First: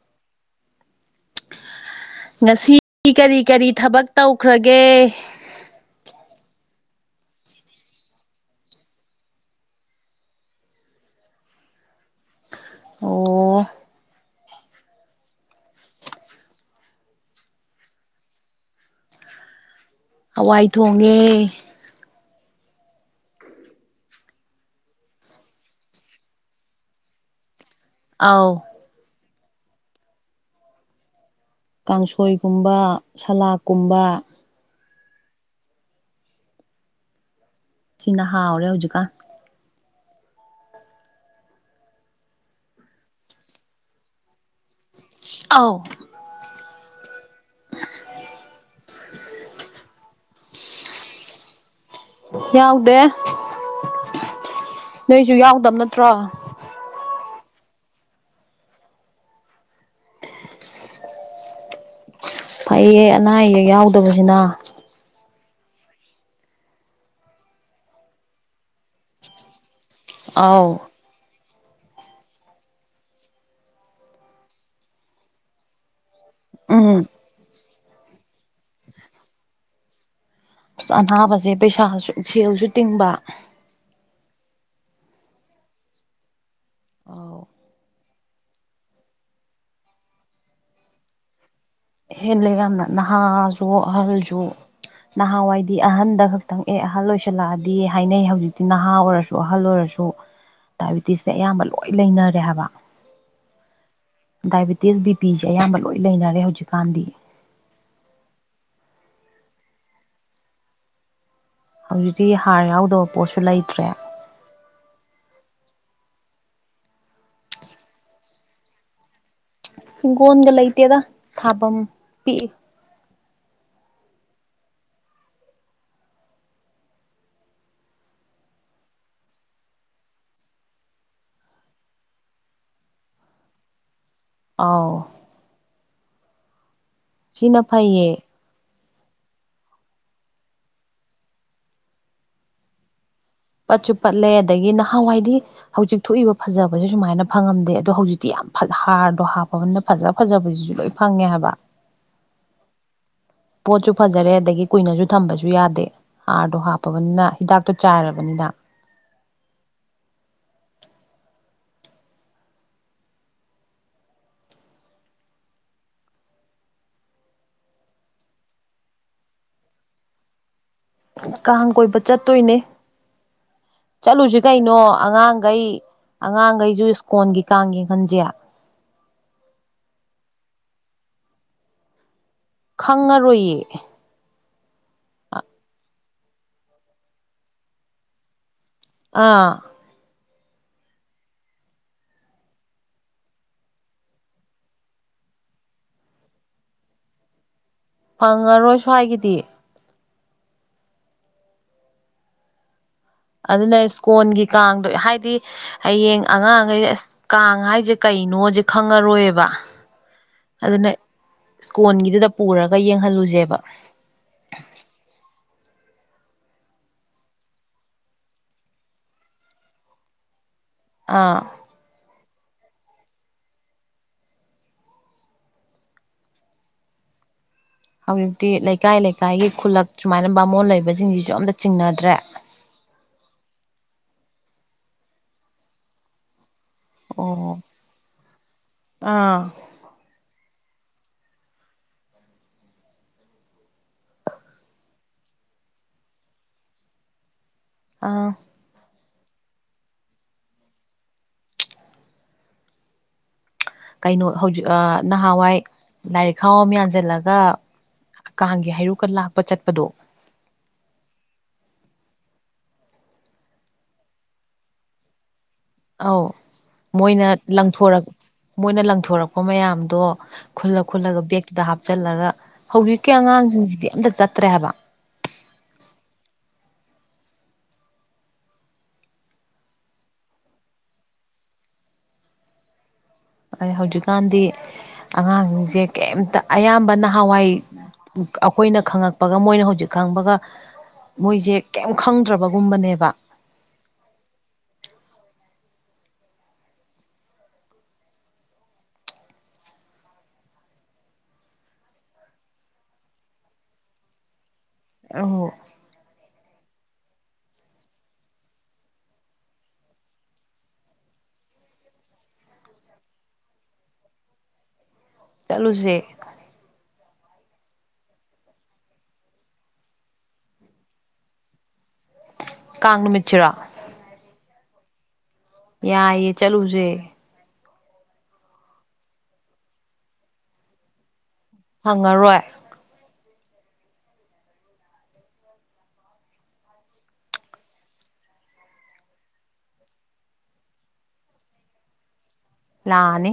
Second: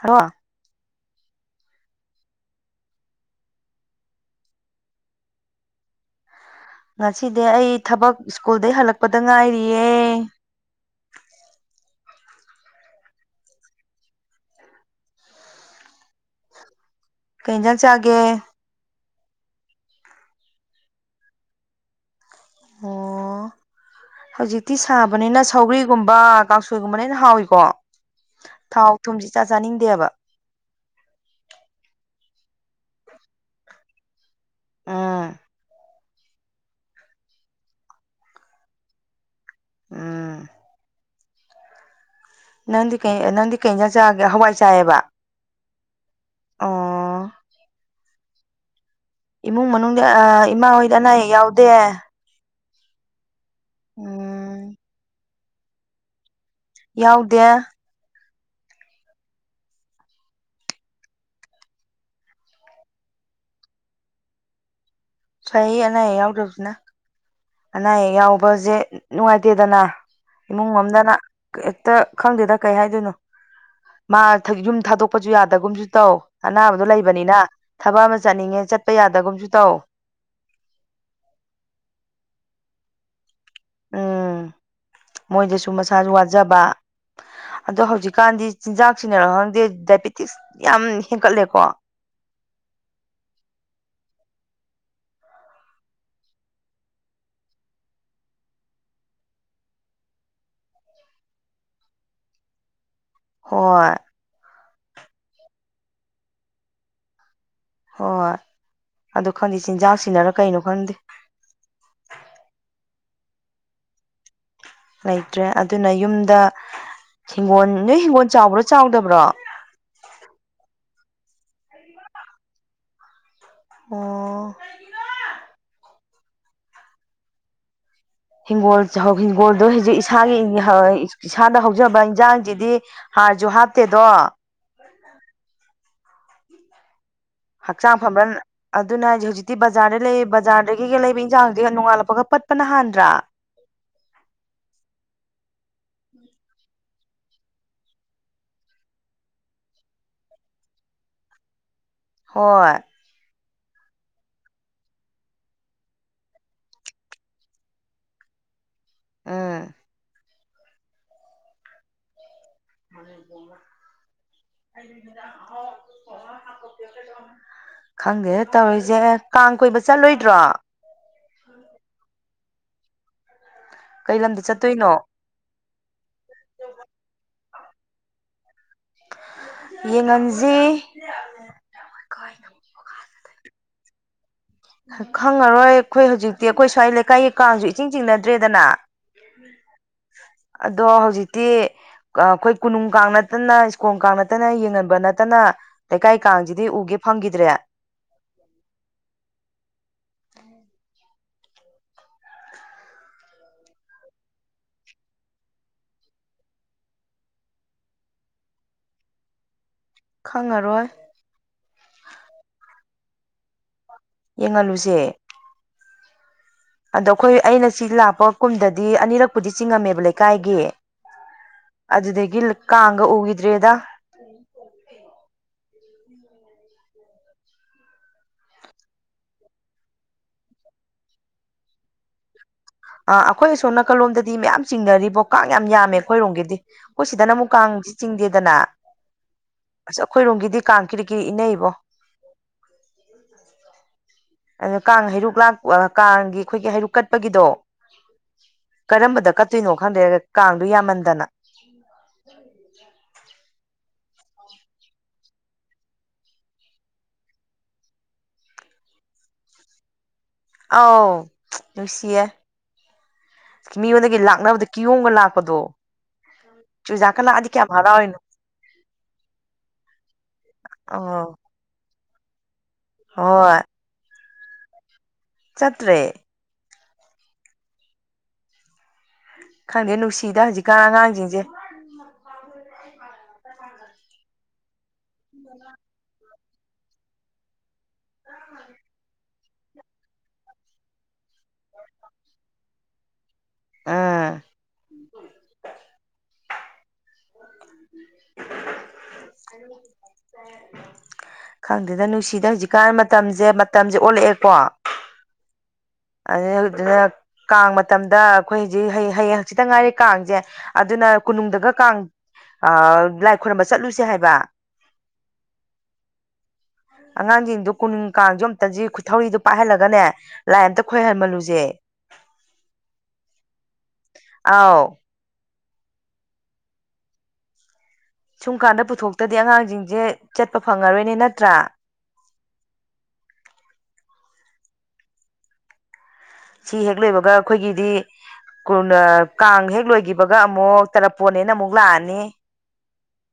ꯍꯥ ꯉꯁꯤ ꯀꯔꯤ ꯀꯔꯤ ꯊꯕꯛ ꯇꯧꯈ꯭ꯔꯒꯦ ꯉꯁꯤꯗꯤ ꯑꯩ ꯊꯕꯛ ꯁ꯭ꯀꯨꯜꯗꯩ ꯍꯜꯂꯛꯄꯗ ꯉꯥꯏꯔꯤꯌꯦ [unintelligible] ꯑꯣ ꯀꯩꯍꯤꯟꯖꯥꯡ ꯆꯥꯒꯦ ꯍꯋꯥꯏ ꯊꯣꯡꯉꯦ ꯑꯣ [inaudible] ꯍꯧꯖꯤꯛꯇꯤ ꯁꯥꯕꯅꯤꯅ ꯁꯧꯒ꯭ꯔꯤꯒꯨꯝꯕ ꯀꯥꯡꯁꯣꯏꯒꯨꯝꯕꯅ ꯍ‌ꯦꯟꯅ ꯍꯥꯎꯋꯀꯣ ꯑꯥꯎ ꯊꯥꯎ ꯊꯨꯝꯁꯤ ꯏꯆꯥ ꯆꯥꯅꯤꯡꯗꯦꯕ ꯀꯥꯡꯁꯣꯏꯒꯨꯝꯕ ꯁꯂꯥꯗꯀꯨꯝꯕ ꯑꯥ ꯁꯤꯅ ꯍꯥꯎꯔꯦ ꯍꯧꯖꯤꯛꯀꯀꯟ ꯎꯝ ꯅꯪꯗꯤ ꯀ ꯅꯪꯗꯤ ꯀꯩꯖꯥꯛ ꯆꯥꯒꯦ ꯍꯋꯥꯏ ꯆꯥꯌꯦꯕ ꯑꯧ ꯑꯥ ꯏꯃꯨꯡ ꯃꯅꯨꯡꯗ ꯑ ꯏꯃꯥ ꯍꯣꯏꯗꯅ ꯑꯌꯦꯛ ꯌꯥꯎꯗꯦ ꯌꯥꯎꯗꯦ ꯎꯝ ꯅꯣꯏꯁꯨ ꯌꯥꯎꯗꯕ ꯅꯠꯇ꯭ꯔꯣ ꯌꯥꯎꯗꯦ ꯐꯩꯌꯦ ꯑꯅꯥ ꯑꯌꯦꯛ ꯌꯥꯎꯗꯕꯁꯤꯅ ꯁꯏꯌꯦ ꯑꯅꯥ ꯑꯌꯦꯛ ꯌꯥꯎꯗꯕꯕꯁꯤꯅ ꯑꯅꯥ ꯑꯌꯦꯛ ꯌꯥꯎꯕꯁꯦ ꯅꯨꯡꯉꯥꯏꯇꯦꯗꯅ ꯏꯃꯨꯡ ꯑꯥꯎ ꯑꯃꯝꯗꯅ ꯍꯦꯛꯇ ꯈꯪꯗꯦꯗ ꯀꯩ ꯍꯥꯏꯗꯣꯏꯅꯣ ꯃꯥ ꯌꯨꯝ ꯊꯥꯗꯣꯛꯄꯁꯨ ꯌꯥꯗꯒꯨꯝꯁꯨ ꯇꯧ ꯑꯅꯥꯕꯗꯣ ꯎꯝ ꯂꯩꯕꯅꯤꯅ ꯊꯕꯛ ꯑꯃ ꯆꯠꯅꯤꯡꯉꯦ ꯆꯠꯄ ꯌꯥꯗꯒꯨꯝꯁꯨ ꯇꯧ ꯑꯅꯥꯕꯁꯦ ꯄꯩꯁꯥꯁꯨ ꯁꯦꯜꯁꯨ ꯇꯤꯡꯕ ꯎꯝ ꯃꯣꯏꯗꯁꯨ ꯃꯁꯥꯁꯨ ꯋꯥꯖꯕ ꯑꯥꯎ ꯑꯗꯣ ꯍꯧꯖꯤꯛꯀꯥꯟꯗꯤ ꯆꯤꯟꯖꯥꯛ ꯁꯤꯟꯅꯔ ꯈꯪꯗꯦ ꯗꯥꯏꯕꯦꯇꯤꯁ ꯌꯥꯝ ꯍꯦꯟꯒꯠꯂꯦꯀꯣ ꯍꯦꯜꯂꯦ ꯌꯥꯝꯅ ꯅꯍꯥꯁꯨ ꯑꯍꯜꯁꯨ ꯅꯍꯥꯟꯋꯥꯏꯗꯤ ꯑꯍꯟꯗ ꯈꯛꯇꯪ ꯑꯦ ꯑꯍꯜ ꯑꯣꯏꯁꯜꯂꯛꯑꯗꯤ ꯍꯥꯏꯅꯩ ꯍꯧꯖꯤꯛꯇꯤ ꯅꯍꯥ ꯑꯣꯏꯔꯁꯨ ꯑꯍꯜ ꯑꯣꯏꯔꯁꯨ ꯁꯨ ꯗꯥꯏꯕꯤꯦꯇꯤꯁꯁꯦ ꯑꯌꯥꯝꯕ ꯂꯣꯏ ꯂꯩꯅꯔꯦ ꯍꯥꯏꯕ ꯍꯣꯏ ꯗꯥꯏꯕꯤꯦꯇꯤꯁ ꯕꯤꯄꯤꯤꯁꯦ ꯑꯌꯥꯝꯕ ꯂꯣꯏ ꯂꯩꯅꯔꯦ ꯍꯧꯖꯤꯛꯀꯥꯟꯗꯤ ꯍꯣꯏ ꯑꯗꯨ ꯈꯪꯗꯦ ꯆꯤꯟꯖꯥꯛ ꯁꯤꯅꯔ ꯀꯩꯅꯣ ꯈꯪꯗꯦ ꯍꯧꯖꯤꯛꯇꯤ ꯍꯥꯔ ꯌꯥꯎꯗꯕ ꯄꯣꯠꯁꯨ ꯂꯩꯇ꯭ꯔꯦ ꯂꯩꯇ꯭ꯔꯦ ꯑꯗꯨꯅ ꯌꯨꯝꯗ ꯍꯤꯡꯒꯣꯜ ꯅꯣꯏ ꯍꯤꯡꯒꯣꯜ ꯆꯥꯎꯕ꯭ꯔꯣ ꯆꯥꯎꯗꯕ꯭ꯔꯣ ꯍꯤꯡꯒꯣꯜꯒ ꯂꯩꯇꯦꯗ ꯊꯥꯐꯝ ꯄꯤꯛꯏ ꯑꯣ ꯍꯤꯡꯒꯣꯜ ꯍꯤꯡꯒꯣꯜꯗꯣ ꯍꯧꯖꯤꯛ ꯏꯁꯥꯒꯤ ꯏꯁꯥꯗ ꯍꯧꯖꯕ ꯏꯟꯖꯥꯡꯖꯤꯗꯤ ꯍꯥꯔꯁꯨ ꯍꯥꯞꯇꯦꯗꯣ ꯑꫭ ꯁꯤꯅ ꯐꯩꯌꯦ ꯑꯗꯨꯅ‌ꯦ ꯍꯥꯏꯖ‌ꯦ ꯍꯧꯖꯤꯛꯇꯤ ꯕꯖꯥꯔ ꯂꯩ ꯕꯖꯥꯔꯗꯒꯤꯒ ꯂꯩꯕ ꯏꯟꯖꯥꯡꯗꯨꯗꯤꯒ ꯅꯣꯡꯉꯥꯜꯂꯛꯄꯒ ꯄꯠꯄꯅ ꯍꯥꯟꯗ꯭ꯔꯥ ꯄꯠꯁꯨ ꯄꯠꯂꯦ ꯑꯗꯒꯤ ꯅꯍꯥꯟꯋꯥꯏꯗꯤ ꯍꯧꯖꯤꯛ ꯊꯣꯛꯏꯕ ꯐꯖꯕꯁꯦ ꯁꯨꯃꯥꯏꯅ ꯐꯪꯉꯝꯗꯦ ꯑꯗꯣ ꯍꯧꯖꯤꯛꯇꯤ ꯍꯥꯔꯗꯣ ꯍꯥꯞꯄꯅꯤꯅ ꯐꯖ ꯐꯖꯕꯁꯤꯁꯨ ꯂꯣꯏ ꯐꯪꯉꯦ ꯍꯥꯏꯕ ꯍꯣꯏ ꯄꯣꯠꯁꯨ ꯐꯖꯔꯦ ꯑꯗꯒꯤ ꯀꯨꯏꯅꯁꯨ ꯊꯝꯕꯁꯨ ꯌꯥꯗꯦ ꯍꯥꯔꯗꯣ ꯍꯥꯞꯄꯕꯅꯤꯅ ꯍꯤꯗꯥꯛꯇꯣ ꯆꯥꯏꯔꯕꯅꯤꯅ ꯗ ꯑ [unintelligible] [unintelligible] ꯈꯪꯗꯦ ꯇꯧꯔꯤꯁꯦ ꯀꯥꯡ ꯀꯣꯏꯕ ꯆꯠꯂꯣꯏꯗ꯭ꯔꯣ ꯀꯥꯡ ꯀꯣꯏꯕ ꯆꯠꯇꯣꯏꯅꯦ ꯀꯩ ꯆꯠꯂꯨꯖꯤ ꯂꯝꯗ ꯀꯩꯅꯣ ꯆꯠꯇꯣꯏꯅꯣ ꯑꯉꯥꯡꯒꯩ ꯑꯉꯥꯡꯒꯩꯖꯨ ꯏꯁꯀꯣꯟꯒꯤ ꯀꯥꯡ ꯌ‌ꯦꯡ ꯍꯟꯖꯦ ꯌꯦꯡꯉꯟꯖꯤ ꯆꯪꯉꯔꯣꯏꯌꯦ ꯈꯪꯉꯔꯣꯏ ꯑꯩꯈꯣꯏ ꯍꯧꯖꯤꯛꯇꯤ ꯑꯩꯈꯣꯏ ꯁ꯭ꯋꯥꯏ ꯂꯩꯀꯥꯏꯒꯤ ꯀꯥꯡꯁꯨ ꯏꯆꯤꯡ ꯆꯤꯡꯅꯗ꯭ꯔꯦꯗꯅ ꯑꯥ ꯑꯗꯣ ꯍꯧꯖꯤꯛꯇꯤ ꯑꯩꯈꯣꯏ ꯀꯣꯅꯨꯡ ꯀꯥꯡ ꯅꯠꯇꯅ ꯁ꯭ꯀꯨꯜ ꯀꯥꯡ ꯅꯠꯇꯅ ꯌꯦꯡꯍꯟꯕ ꯅꯠꯇꯅ ꯂꯩꯀꯥꯏ ꯀꯥꯡꯖꯤꯗꯤ ꯎꯒꯦ ꯐꯪꯒꯤꯗ꯭ꯔꯦ ꯐꯪꯉꯔꯣꯏ ꯁ꯭ꯋꯥꯏꯒꯤꯗꯤ ꯎꯝ ꯑꯗꯨꯅ ꯏꯁꯀꯣꯟꯒꯤ ꯀꯥꯡꯗꯣ ꯍꯥꯏꯗꯤ ꯍꯌꯦꯡ ꯑꯉꯥꯡꯈꯩ ꯑꯁ ꯀꯥꯡ ꯍꯥꯏꯁꯦ ꯀꯩ ꯀꯩꯅꯣꯖ‌ꯦ ꯈꯪꯉꯔꯣꯏꯕ ꯈꯪꯉꯔꯣꯏ ꯑꯗꯨꯅ ꯏꯁꯀꯣꯟꯒꯤꯗꯨꯗ ꯄꯨꯔꯒ ꯌꯦꯡꯍꯜꯂꯨꯖ‌ꯦꯕ ꯌꯦꯡꯍꯜꯂꯨꯁꯦ ꯑꯗꯣ ꯑꯩꯈꯣꯏ ꯑꯩꯅ ꯁꯤ ꯂꯥꯛꯄ ꯀꯨꯝꯗꯗꯤ ꯑꯅꯤꯔꯛꯄꯨꯗꯤ ꯆꯤꯡꯉꯝꯃꯦꯕ ꯂꯩꯀꯥꯏꯒꯤ ꯑ ꯒꯤꯜ ꯀꯥꯡꯒ ꯎꯨꯒꯤꯗ꯭ꯔ‌ꯦꯗꯥ ꯍꯧꯖꯤꯛꯇꯤ ꯂꯩꯀꯥꯏ ꯂꯩꯀꯥꯏꯒꯤ ꯈꯨꯜꯂꯛ ꯁꯨꯃꯥꯏꯅ ꯕꯥꯃꯣꯟ ꯂꯩꯕꯁꯤꯡꯁꯤꯁꯨ ꯑꯝꯇ ꯆꯤꯡꯅꯗ꯭ꯔꯦ ꯑꯥ ꯑꯩꯈꯣꯏ ꯑꯁꯣꯝ ꯅꯥꯀꯜꯂꯣꯝꯗꯗꯤ ꯃꯌꯥꯝ ꯆꯤꯡꯅꯔꯤꯕꯣ ꯀꯥꯡ ꯌꯥꯝ ꯌꯥꯝꯃꯦ ꯑꯩꯈꯣꯏꯔꯣꯝꯒꯤꯗꯤ ꯑꯩꯈꯣꯏ ꯁꯤꯗꯅ ꯃꯨꯛ ꯑꯣ ꯀꯥꯡꯁꯤ ꯆꯤꯡꯗꯦꯗꯅ ꯑꯥ ꯑꯁ ꯑꯩꯈꯣꯏꯔꯣꯝꯒꯤꯗꯤ ꯀꯥꯡ ꯀꯤꫪꯤ ꯀꯤꯔꯤ ꯏꯟꯅꯩꯏꯕꯣ ꯑꯣꯗꫭ ꯀꯥꯡ ꯍꯩꯔꯨꯛ ꯂꯥꯛ ꯑ ꯀꯥꯡꯒꯤ ꯑꯩꯈꯣꯏꯒꯤ ꯍꯩꯔꯨꯛ ꯀꯠꯄꯒꯤꯗꯣ ꯑꯥ ꯀꯔꯝꯕꯗ ꯀꯠꯇꯣꯏꯅꯣ ꯈꯪꯗꯦ ꯀꯥꯡꯗꯨ ꯌꯥꯝꯃꯟꯗꯅ ꯀꯩꯅꯣ ꯍꯧꯖꯤꯛ ꯑ ꯅꯍꯥꯟꯋꯥꯏ ꯂꯥꯏꯔꯤꯛ ꯈꯥꯎ ꯑꯃ ꯌꯥꯟꯖꯤꯜꯂꯒ ꯀꯥꯡꯒꯤ ꯍꯥꯏꯔꯨꯛꯀ ꯂꯥꯛꯄ ꯆꯠꯄꯗꯣ ꯑꯥꯎ ꯅꯨꯡꯁꯤꯌꯦ ꯃꯤꯉꯣꯟꯗꯒꯤ ꯂꯥꯛꯅꯕꯗ ꯀꯤꯌꯣꯝꯒ ꯂꯥꯛꯄꯗꯣ ꯑꯧ ꯆꯨꯖꯥꯛꯀ ꯃꯣꯏꯅ ꯂꯥꯛꯑꯗꯤ ꯀꯌꯥꯝ ꯂꯪꯊꯣꯔꯛ ꯍꯔꯥꯎꯔꯤꯅꯣ ꯃꯣꯏꯅ ꯂꯪꯊꯣꯔꯛꯄ ꯃꯌꯥꯝꯗꯣ ꯈꯨꯜꯂ ꯑ ꯈꯨꯜꯂꯒ ꯕꯦꯛꯇꯨꯗ ꯍꯥꯞ ꯆꯜꯂꯒ ꯍꯧꯖꯤꯛꯀꯤ ꯑꯉꯥꯡ ꯍꯣꯏ ꯖꯤꯡꯖꯤꯗꯤ ꯑꯝꯇ ꯆꯠꯇ꯭ꯔꯦ ꯍꯥꯏꯕ ꯆꯠꯇ꯭ꯔꯦ ꯈꯪꯗꯦ ꯅꯨꯡꯁꯤꯗ ꯍꯧꯖꯤꯛꯀꯥꯟ ꯑꯉꯥꯡꯁꯤꯡꯁꯦ ꯑ ꯍꯧꯖꯤꯛꯀꯥꯟꯗꯤ ꯑꯉꯥꯡꯁꯤꯡꯁꯦ ꯀꯩꯝꯇ ꯑꯌꯥꯝꯕ ꯅꯍꯥꯟꯋꯥꯏ ꯑꯩꯈꯣꯏꯅ ꯈꯉꯛ ꯍꯥꯄꯒ ꯃꯣꯏꯅ ꯍꯧꯖꯤꯛ ꯈꯪꯕꯒ ꯃꯣꯏꯁꯦ ꯀꯩꯝ ꯈꯪꯗ꯭ꯔꯕꯒꯨꯝꯕꯅꯦꯕ ꯑꯥ [unintelligible] ꯈꯪꯗꯦꯗ ꯅꯨꯡꯁꯤꯗ ꯍꯧꯖꯤꯛꯀꯥꯟ ꯃꯇꯝꯁꯦ ꯃꯇꯝꯁꯦ ꯑꯣꯜꯂꯛꯑꯦꯀꯣ ꯑ ꯀꯥꯡ ꯃꯇꯝꯗ ꯑꯩꯈꯣꯏ ꯍꯧꯖꯤꯛ ꯍꯌꯦꯡ ꯍꯖꯤꯛꯇ ꯉꯥꯏꯔꯤꯦ ꯀꯥꯡꯁꯦ ꯑꯗꯨꯅ ꯀꯨ ꯇꯨꯡꯗꯒ ꯀꯥꯡ ꯂꯥꯏ ꯈꯨꯣꯏꯔꯕ ꯆꯠꯂꯨꯁꯦ ꯍꯥꯏꯕ ꯆꯂꯨꯁꯦ ꯑꯉꯥꯡꯁꯤꯡꯗꯨꯣ ꯀꯨꯅꯨꯡ ꯀꯥꯡꯁꯨ ꯑꯝꯇꯁꯤ ꯈꯨ ꯊꯧꯔꯤꯗꯣ ꯄꯥꯏꯍꯜꯂꯒꯅꯦ ꯂꯥꯏꯟ ꯑꯝꯇ ꯑꯩꯈꯣꯏ ꯍꯟꯃꯜꯂꯨꯁꯦ ꯀꯥꯉꯃꯤꯆꯔꯥ ꯑꯥꯎ ꯌꯥ ꯌꯦ ꯆꯂꯨꯁꯦ ꯁꯨꯝ ꯀꯥꯟꯗ ꯄꯨꯊꯣꯛꯇꯗꯤ ꯑꯉꯥꯡꯁꯤꯡꯁꯦ ꯆꯠꯄ ꯐꯪꯉꯔꯣꯏꯅꯦ ꯅꯠꯇ ꯍꯪꯉꯔꯣꯏ ꯁꯤ ꯍꯦꯛ ꯂꯩꯣꯏꯕꯒ ꯑꯩꯈꯣꯏꯒꯤꯗꯤ ꯀꯥꯡ ꯍꯦꯛ ꯂꯣꯏꯒꯤꯈꯤꯕꯒ ꯑꯃꯨꯛ ꯇꯔꯥꯄꯣꯟ ꯍꯅ ꯑꯃꯨꯛ ꯂꯥꯛꯑꯅꯤ ꯂꯥꯅꯦ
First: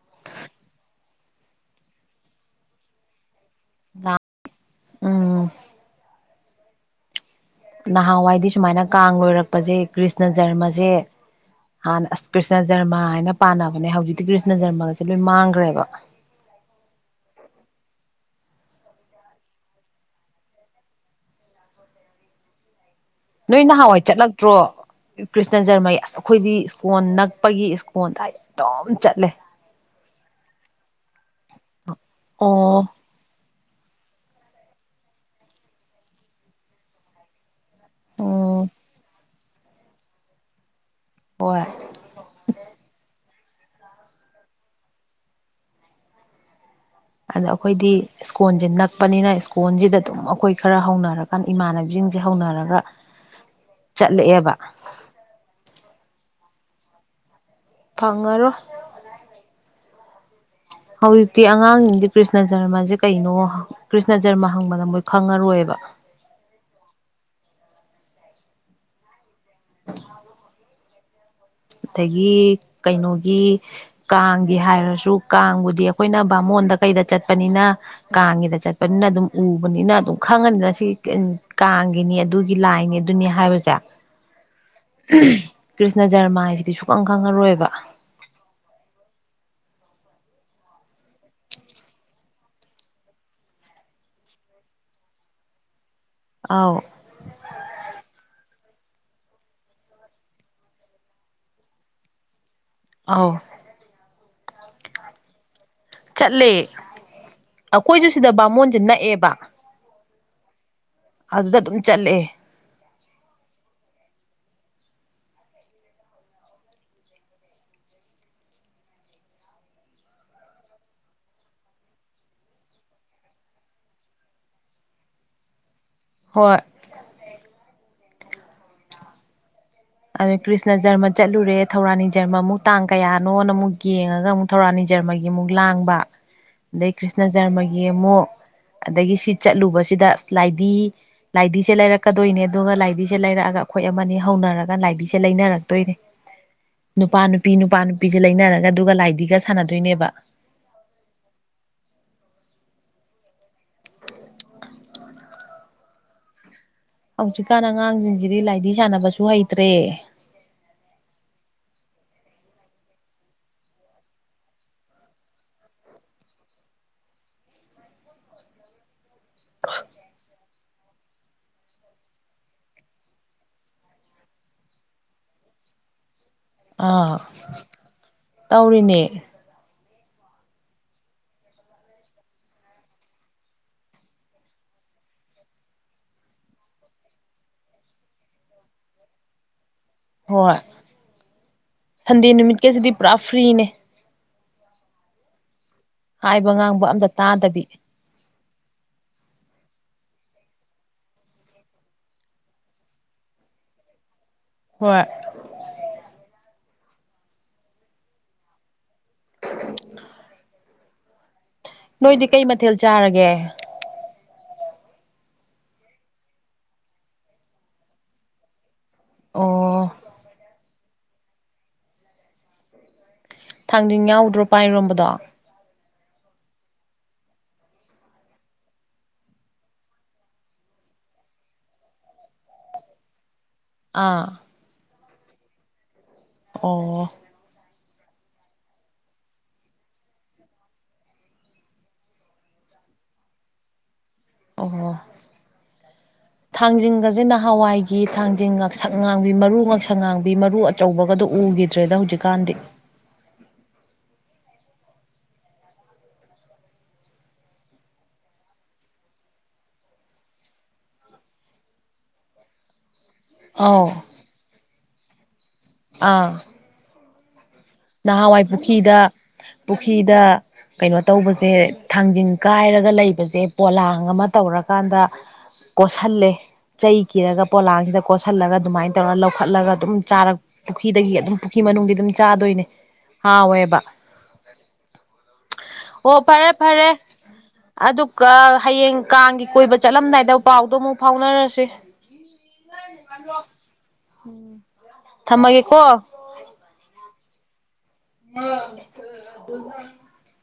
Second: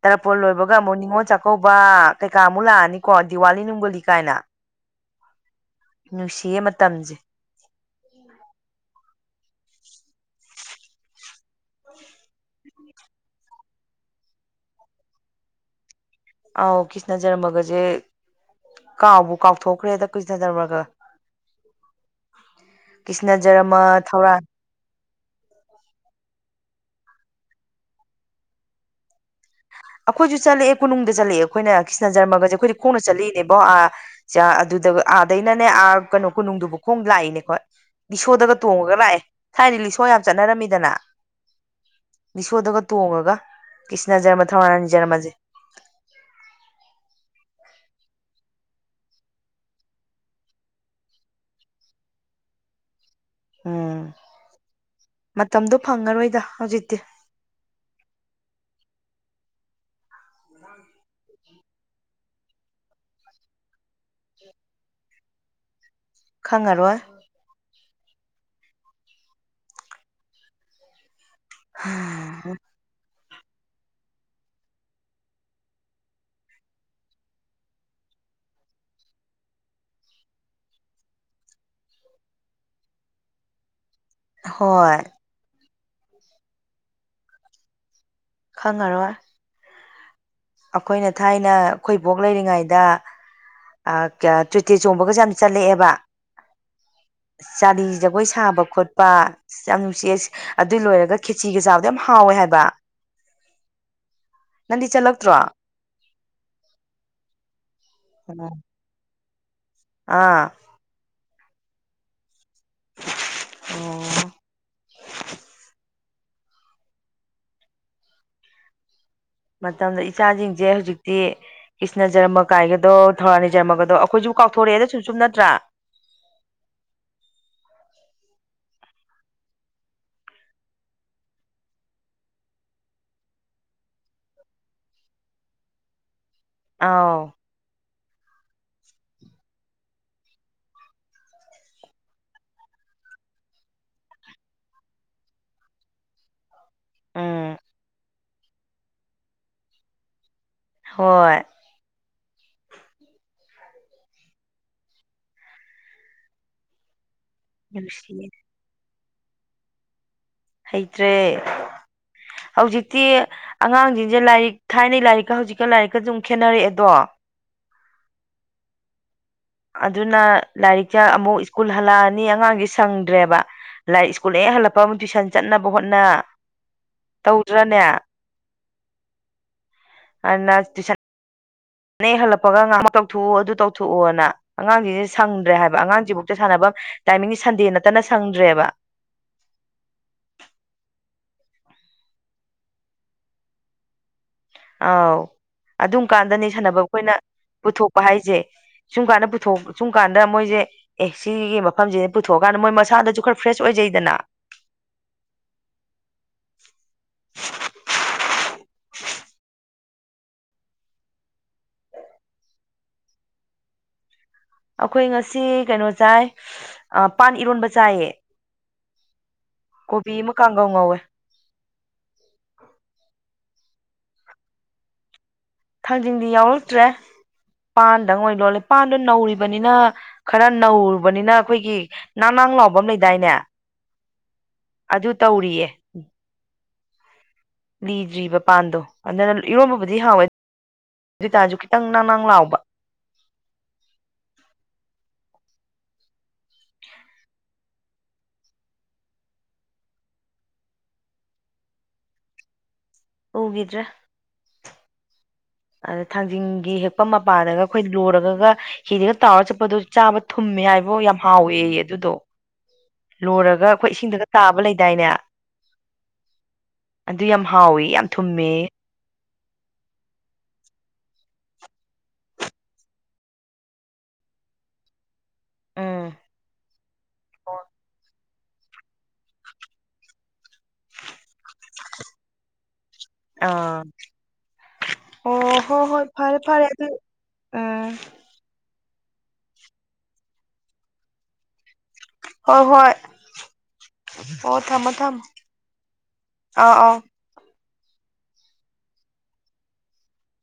ꯇꯔꯥꯄꯣꯜ ꯂꯣꯏꯕꯒ ꯑꯃꯨꯛ ꯅꯤꯉꯣꯜ ꯆꯥꯛꯀꯧꯕ ꯀꯩꯀꯥ ꯑꯃꯨꯛ ꯂꯥꯛꯑꯅꯤꯀꯣ ꯗꯤꯋꯥꯂꯤ ꯅꯨꯡꯒꯣꯂꯤ ꯀꯥꯏꯅ ꯎꯝ ꯅꯨꯡꯁꯤꯌꯦ ꯃꯇꯝꯁꯦ ꯅꯍꯥꯟꯋꯥꯏꯗꯤ ꯁꯨꯃꯥꯏꯅ ꯀꯥꯡ ꯂꯣꯏꯔꯛꯄꯁꯦ ꯀ꯭ꯔꯤꯁꯅ ꯖꯔꯃꯁꯦ ꯍꯥꯟꯅ ꯑꯁ ꯀ꯭ꯔꯤꯁꯅ ꯖꯔꯃ ꯍꯥꯏꯅ ꯄꯥꯟꯅꯕꯅꯦ ꯍꯧꯖꯤꯛꯇꯤ ꯀ꯭ꯔꯤꯁꯅ ꯖꯔꯃꯒꯁꯦ ꯂꯣꯏ ꯃꯥꯡꯈ꯭ꯔꯦꯕ ꯑꯧ ꯀ꯭ꯔꯤꯁꯅ ꯖꯔꯃꯒꯁꯦ ꯀꯥꯎꯕꯨ ꯀꯥꯎꯊꯣꯛꯈ꯭ꯔꯦꯗ ꯀꯨꯏꯁꯅꯗꯔꯃꯒ [unintelligible] ꯅꯣꯏ ꯅꯍꯥꯟꯋꯥꯏ ꯊꯧꯔꯥꯡ ꯆꯠꯂꯛꯇ꯭ꯔꯣ ꯀ꯭ꯔꯤꯁꯅ ꯖꯔꯃ ꯑꯁ ꯑꯩꯈꯣꯏꯗꯤ ꯏꯁꯀꯣꯟ ꯅꯛꯄꯒꯤ ꯏꯁꯀꯣꯟꯜꯗ ꯑꯩ ꯑꯗꯨꯝ ꯆꯠꯂꯦ ꯑꯩꯈꯣꯏꯁꯨ ꯆꯠꯂꯛꯦꯣꯅꯨꯡꯗ ꯆꯠꯂꯛꯑꯦ ꯑꯩꯈꯣꯏꯅ꯭ꯔꯤꯁꯅ ꯖꯔꯃꯒꯁꯦ ꯑꯣ ꯑꯩꯈꯣꯏꯗꯤꯣꯡ ꯆꯂꯛꯏꯅꯦꯕ ꯕ ꯑꯥ ꯑꯗꯨꯗ ꯑꯥꯗꯩꯅꯅꯦ ꯑꯥ ꯀꯩꯅꯣ ꯀꯣꯅꯨꯡꯗꯨꯕꯨ ꯈꯣꯡ ꯂꯥꯛꯏꯅꯦꯀꯣ ꯂꯤꯁꯣꯗꯒ ꯎꯝ ꯇꯣꯡꯉꯒ ꯂꯥꯛꯑꯦ ꯁꯋꯥꯏꯗꯤ ꯂꯤꯁꯣ ꯌꯥꯝ ꯆꯠꯅꯔꯝꯃꯤꯗꯅ ꯍꯣꯏ ꯅꯤꯁꯣꯗꯒ ꯇꯣꯡꯉꯒ ꯀ꯭ꯔꯤꯁꯅꯖꯔꯃ ꯊꯅꯥꯖꯔꯃꯁꯦ ꯑꯗ ꯑꯩꯈꯣꯏꯗꯤ ꯁ꯭ꯀꯣꯟꯁꯦ ꯅꯛꯄꯅꯤꯅ ꯁ꯭ꯀꯣꯟꯁꯤꯗ ꯑꯗꯨꯝ ꯑꯩꯈꯣꯏ ꯈꯔ ꯍꯧꯅꯔꯀꯥꯟꯗ ꯏꯃꯥꯟꯅꯕꯤꯁꯤꯡꯁꯦ ꯍꯧꯅꯔ ꯑꯗꯨꯒꯒ ꯎꯝ ꯃꯇꯝꯗꯣ ꯐꯪꯉꯔꯣꯏꯗ ꯍꯧꯖꯤꯛꯇꯤ ꯐꯪꯉꯔꯣꯏ ꯍꯧꯖꯤꯛꯇꯤ ꯑꯉꯥꯡꯁꯤꯡꯗꯤ ꯀ꯭ꯔꯤꯁꯅ ꯖꯔꯃꯁꯦ ꯀꯩꯅꯣ ꯀ꯭ꯔꯤꯁꯅ ꯖꯔꯃ ꯍꯪꯕ ꯅ ꯃꯣꯏ ꯈꯪꯉꯔꯣꯏꯕ ꯈꯪꯉꯔꯣꯏ [unintelligible] ꯑꯗꯒꯤ ꯎꯝ ꯀꯩꯅꯣ ꯒꯤ ꯀꯥꯡꯒꯤ ꯍꯥꯏꯔꯁꯨ ꯀꯥꯡꯕꯨꯗꯤ ꯑꯩꯈꯣꯏꯅ ꯕꯥꯃꯣꯟꯗ ꯀꯩꯗ ꯆꯠꯄꯅꯤꯅ ꯀꯥꯡ ꯀꯥꯡꯒꯦꯗ ꯆꯠꯄꯅꯤꯅ ꯑꯗꯨꯝ ꯎꯕꯅꯤꯅ ꯑꯗꯨꯝ ꯈꯪꯉꯅꯤꯅ ꯁꯤ ꯀꯥꯡꯒꯤꯅꯤ ꯑꯗꯨꯒꯤ ꯂꯥꯏꯅꯤ ꯑꯗꯨꯅꯤ ꯃꯤꯅꯤ ꯍꯥꯏꯥꯏꯕꯖꯥ ꯍꯣꯏ ꯀ꯭ꯔꯤꯁꯅ ꯖꯔꯃꯥ ꯍꯥꯏꯁꯤꯗꯤ ꯁꯨꯈꯪ ꯈꯪꯉꯔꯣꯏꯕ ꯉꯔ ꯑꯩꯈꯣꯏꯅ ꯊꯥꯏꯅ ꯈꯣꯏꯕꯣꯛ ꯂꯩꯔꯤꯉꯩꯗ ꯑ ꯀ꯭ꯌꯥ ꯆꯣꯏꯇꯦ ꯆꯣꯡꯕꯒꯖꯦ ꯌꯥꯝ ꯆꯠꯂꯛꯑꯦꯕ꯫ ꯑꯧ ꯆꯥꯂꯤ ꯖꯒꯣꯏ ꯁꯥꯕ ꯈꯣꯠꯄ ꯌꯥꯝ ꯅꯨꯡꯁꯤꯌꯦ ꯑꯁ ꯑꯗꯨ ꯂꯣꯏꯔꯒ ꯈꯦꯆꯤꯒ ꯆꯥꯕꯗꯣ ꯌꯥꯝ ꯍꯥꯎꯋꯦ ꯍꯥꯏꯕ꯫ ꯑꯥꯎ ꯅꯪꯗꯤ ꯆꯠꯂꯛꯇ꯭ꯔꯣ? ꯆꯠꯂꯦ ꯑꯈꯣꯏꯖꯨ ꯁꯤꯗ ꯕꯥꯃꯣꯟꯖꯦ ꯅꯛꯑꯦꯕ꯫ ꯑꯥ ꯑꯗꯨꯗ ꯑꯗꯨꯝ ꯆꯠꯂꯦ꯫ ꯑꯣ ꯃꯇꯝꯗ ꯏꯆꯥꯖꯤꯡꯁꯦ ꯍꯧꯖꯤꯛꯇꯤ ꯀ꯭ꯔꯤꯁꯅ ꯖꯔꯃ ꯀꯥꯏꯒꯗꯣ ꯊꯧꯔꯥꯅꯤ ꯖꯔꯃꯒꯗꯣ ꯑꯈꯣꯏꯖꯨ ꯀꯥꯎꯊꯣꯔꯛꯑꯦꯗ ꯁꯨꯝ-ꯁꯨꯝ ꯅꯠꯇ꯭ꯔꯥ? ꯍꯣꯏ ꯑꯗ ꯀ꯭ꯔꯤꯁꯅ ꯖꯔꯃ ꯆꯠꯂꯨꯔꯦ ꯊꯧꯔꯥꯅꯤ ꯖꯔꯃ ꯑꯃꯨꯛ ꯇꯥꯡ ꯀꯌꯥꯅꯣꯅ ꯑꯃꯨꯛ ꯌꯦꯡꯉꯒ ꯑꯃꯨꯛ ꯊꯧꯔꯥꯅꯤꯖ ꯖꯔꯃꯒꯤ ꯑꯃꯨꯛ ꯂꯥꯡꯕ ꯑꯗꯩ ꯑꯥꯎ ꯀ꯭ꯔꯤꯁꯅ ꯖꯔꯃꯒꯤ ꯑꯃꯨꯛ꯫ ꯑꯗꯒꯤ ꯁꯤ ꯆꯠꯂꯨꯕꯁꯤꯗ ꯑꯁ ꯂꯥꯏꯗꯤ ꯂꯥꯏꯙꯤꯁꯦ ꯂꯩꯔꯛꯀꯗꯣꯏꯅꯦ ꯑꯗꯨꯒ ꯂꯥꯏꯙꯤꯁꯦ ꯂꯩꯔꯛꯑꯒ ꯑꯈꯣꯏ ꯑꯃꯅꯤ ꯍꯧꯅꯔꯒ ꯂꯥꯏꯙꯤꯁꯦ ꯂꯩꯅꯔꯛꯇꯣꯏꯅꯤ ꯅꯨꯄꯥ-ꯅꯨꯄꯤ ꯎꯝ ꯅꯨꯄꯥ- ꯅꯨꯄꯤ ꯖꯦ ꯂꯩꯅꯔꯒ ꯑꯗꯨꯒ ꯂꯥꯏꯙꯤꯒ ꯁꯥꯟꯅꯗꯣꯏꯅꯦꯕ꯫ ꯍꯣꯏ ꯍꯧꯖꯤꯛꯀꯥꯟ ꯅꯨꯡꯁꯤꯌꯦ ꯑꯉꯥꯡꯖꯤꯡꯖꯤꯗꯤ ꯂꯥꯏꯙꯤ ꯁꯥꯟꯅꯕꯁꯨ ꯍꯩꯇ꯭ꯔꯦ꯫ ꯍꯩꯇ꯭ꯔꯦ ꯍꯧꯖꯤꯛꯇꯤ ꯑꯉꯥꯡꯖꯤꯡꯁꯦ ꯂꯥꯏꯔꯤꯛ ꯊꯥꯏꯅꯩ ꯂꯥꯏꯔꯤꯛꯀ ꯍꯧꯖꯤꯛꯀ ꯂꯥꯏꯔꯤꯛꯀꯖꯨ ꯑꯃꯨꯛ ꯈꯦꯠꯅꯔꯛꯑꯦꯗꯣ꯫ [inaudible] ꯑꯗꯨꯅ ꯂꯥꯏꯔꯤꯛꯁꯦ ꯑꯃꯨꯛ ꯁ꯭ꯀꯨꯜ ꯍꯜꯂꯛꯑꯅꯤ ꯑꯉꯥꯡꯖꯦ ꯁꯪꯗ꯭ꯔꯦꯕ ꯂꯥꯏꯔꯤꯛ ꯁ꯭ꯀꯨꯜ ꯍꯦꯛ ꯍꯜꯂꯛꯄꯒ ꯑꯃꯨꯛ ꯇꯨꯏꯁꯟ ꯆꯠꯅ ꯅꯕ ꯍꯣꯠꯅ ꯑꯥ ꯇꯧꯗ꯭ꯔꯅꯦ ꯇꯧꯔꯤꯅꯦ ꯍꯥꯟꯅ ꯇꯨꯏꯁꯟ [inaudible] ꯅꯦꯛ ꯍꯜꯂꯛꯄꯒ ꯉꯥꯃꯛ ꯇꯧꯊꯣꯛꯎ ꯑꯗꯨ ꯇꯧꯊꯣꯛꯎꯅ ꯑꯉꯥꯡꯖꯤꯡꯖꯦ ꯁꯪꯗ꯭ꯔꯦ ꯍꯥꯏꯕ ꯑꯉꯥꯡꯖꯤꯕꯣꯛꯄꯗ ꯁꯥꯟꯅꯕꯝ ꯇꯥꯏꯃꯤꯡꯖꯦ ꯁꯟꯗꯦ ꯅꯠꯇꯅ ꯁꯪꯗ꯭ꯔꯦꯕ꯫꯫ [inaudible] ꯍꯣꯏ ꯁꯟꯗꯦ ꯅꯨꯃꯤꯠꯀꯖꯤꯗꯤ ꯄꯨꯔꯥ ꯐ꯭ꯔꯤꯅꯦ꯫ ꯑꯥꯎ ꯑꯗꯨꯝ ꯀꯥꯟꯗꯅꯦ ꯍꯥꯏꯕ ꯁꯥꯟꯅꯕ ꯉꯥꯡꯕ ꯑꯝꯇ ꯑꯩꯈꯣꯏꯅ ꯇꯥꯗꯕꯤ ꯄꯨꯊꯣꯛꯄ ꯍꯥꯏꯖꯦ꯫ ꯁꯨꯝ ꯀꯥꯟꯗ ꯄꯨꯊꯣꯛ ꯁꯨꯝ ꯀꯥꯟꯗ ꯃꯣꯏꯖꯦ ꯑꯦ ꯁꯤꯒꯤ ꯃꯐꯝꯖꯤꯗ ꯄꯨꯊꯣꯛꯑꯀꯥꯟꯗ ꯃꯣꯏ ꯃꯁꯥꯗꯁꯨ ꯈꯔ ꯐ꯭ꯔꯦꯁ ꯑꯣꯏꯖꯩꯗꯅ ꯍꯣꯏ [unintelligible] [inaudible] ꯅꯣꯏꯗꯤ ꯀꯩ ꯃꯊꯦꯜ ꯆꯥꯔꯒꯦ? ꯑꯩꯈꯣꯏ ꯉꯁꯤ ꯀꯩꯅꯣ ꯆꯥꯏ ꯑ ꯄꯥꯟ ꯏꯔꯣꯟꯕ ꯆꯥꯏꯌꯦ꯫ ꯑꯣ ꯀꯣꯕꯤ ꯑꯃ ꯀꯥꯡꯒꯧ ꯉꯧꯋꯦ ꯊꯥꯡꯖꯤꯡ ꯌꯥꯎꯗ꯭ꯔꯣ ꯄꯥꯟ ꯏꯔꯣꯝꯕꯗꯣ? ꯊꯥꯡꯖꯤꯡꯗꯤ ꯌꯥꯎꯔꯛꯇ꯭ꯔꯦ꯫ ꯄꯥꯟꯗꯪ ꯑꯣꯏ ꯂꯣꯜꯂꯦ ꯄꯥꯟꯗꯣ ꯅꯧꯔꯤꯕꯅꯤꯅ ꯈꯔ ꯅꯧꯔꯨꯕꯅꯤꯅ ꯑꯩꯈꯣꯏꯒꯤ ꯅꯥꯟ-ꯅꯥꯟ ꯥꯅꯥꯡ ꯂꯥꯎꯕꯝ ꯂꯩꯗꯥꯏꯅꯦ꯫ ꯑꯥ ꯑꯗꯨ ꯇꯧꯔꯤꯌꯦ꯫ ꯑꯣ ꯂꯤꯗ꯭ꯔꯤꯕ ꯄꯥꯟꯗꯣ ꯑꯗꯨꯅ ꯏꯔꯣꯝꯕꯕꯨꯗꯤ ꯍꯥꯎꯋꯦ꯫ ꯑꯗꯨꯇꯥꯁꯨ ꯈꯤꯇꯪ ꯅ ꯅꯪ ꯂꯥꯎꯕ ꯑꯣ ꯊꯥꯡꯖꯤꯡꯒꯁꯤ ꯅꯍꯥꯟꯋꯥꯏꯒꯤ ꯊꯥꯡꯖꯤꯡ ꯉꯥꯛꯁꯛ ꯉꯥꯡꯕꯤ ꯃꯔꯨ ꯉꯥꯛꯁꯛ ꯉꯥꯡꯕꯤ ꯃꯔꯨ ꯑꯆꯧꯕꯒꯗ ꯎ ꯎꯈꯤꯗ꯭ꯔꯦꯗ ꯍꯧꯖꯤꯛꯀꯥꯟꯗꯤ ꯎꯈꯤꯗ꯭ꯔꯦ ꯑꯗ ꯊꯥꯡꯖꯤꯡꯒꯤ ꯍꯦꯛꯄ ꯃꯄꯥꯗꯒ ꯑꯩꯈꯣꯏ ꯂꯣꯏꯨꯔꯒ ꯍꯤꯗꯒ ꯇꯥꯎꯔꯒ ꯆꯠꯄꯗꯣ ꯆꯥꯕ ꯊꯨꯝꯃꯦ ꯃꯤ ꯍꯥꯏꯕꯣ ꯌꯥꯝ ꯍꯥꯎꯋꯦ ꯑꯗꯨꯗꯣ ꯂꯣꯏꯔꯒ ꯑꯧ ꯑꯩꯈꯣꯏ ꯏꯁꯤꯡꯗꯒ ꯇꯥꯕ ꯂꯩꯗꯥꯏꯅꯦ ꯑꯥ ꯑꯗꯨ ꯌꯥꯝ ꯍꯥꯎꯋꯦ ꯌꯥꯝ ꯅꯍꯥꯟꯋꯥꯏ ꯊꯨꯝꯃꯦ ꯄꯨꯈ꯭ꯔꯤꯗ ꯄꯨꯈ꯭ꯔꯤꯗ ꯀꯩꯅꯣ ꯇꯧꯕꯁꯦ ꯁꯦ ꯊꯥꯡꯖꯤꯡ ꯀꯥꯏꯔꯒ ꯂꯩꯕꯁꯦ ꯄꯣꯂꯥꯡ ꯑꯃ ꯇꯧꯔꯀꯥꯟꯗ ꯎꯝ ꯀꯣꯠꯁꯤꯜꯂꯦ ꯆꯩ ꯀꯤꯔꯒ ꯄꯣꯂꯥꯡꯁꯤꯗ ꯀꯣ ꯀ ꯊꯜꯂꯒ ꯑꯗꯨꯃꯥꯏꯅ ꯇꯧꯔꯒ ꯂꯧꯈꯠꯂꯒ ꯑꯗꯨꯝ ꯆꯥꯔ ꯄꯨꯈ꯭ꯔꯤꯗꯒꯤ ꯑꯗꯨꯝ ꯄꯨꯈ꯭ꯔꯤ ꯃꯅꯨꯡꯒꯤ ꯑꯗꯨꯝ ꯆꯥꯗꯣꯏꯅꯦ ꯑ ꯑꯣꯏꯌꯦꯕ ꯑꯥ ꯑꯣ ꯍꯣ ꯍꯣꯏ ꯑꯣ ꯐꯔꯦ ꯐꯔꯦ ꯑꯗꯨ ꯎꯝ ꯑꯗꯨꯒ ꯍꯌꯦꯡ ꯀꯥꯡꯒꯤ ꯀꯣꯏꯕ ꯆꯠꯂꯝꯗꯥꯏꯗ ꯄꯥꯎꯗꯣ ꯑꯃꯨꯛ ꯐꯥꯎꯅꯔꯁꯤ ꯍꯣꯏ ꯍꯣꯏ ꯑꯣ ꯊꯝꯃꯣ ꯊꯝꯃꯣ ꯊꯃꯒꯦ ꯀꯣ ꯑꯥ ꯑꯥꯎ ꯑ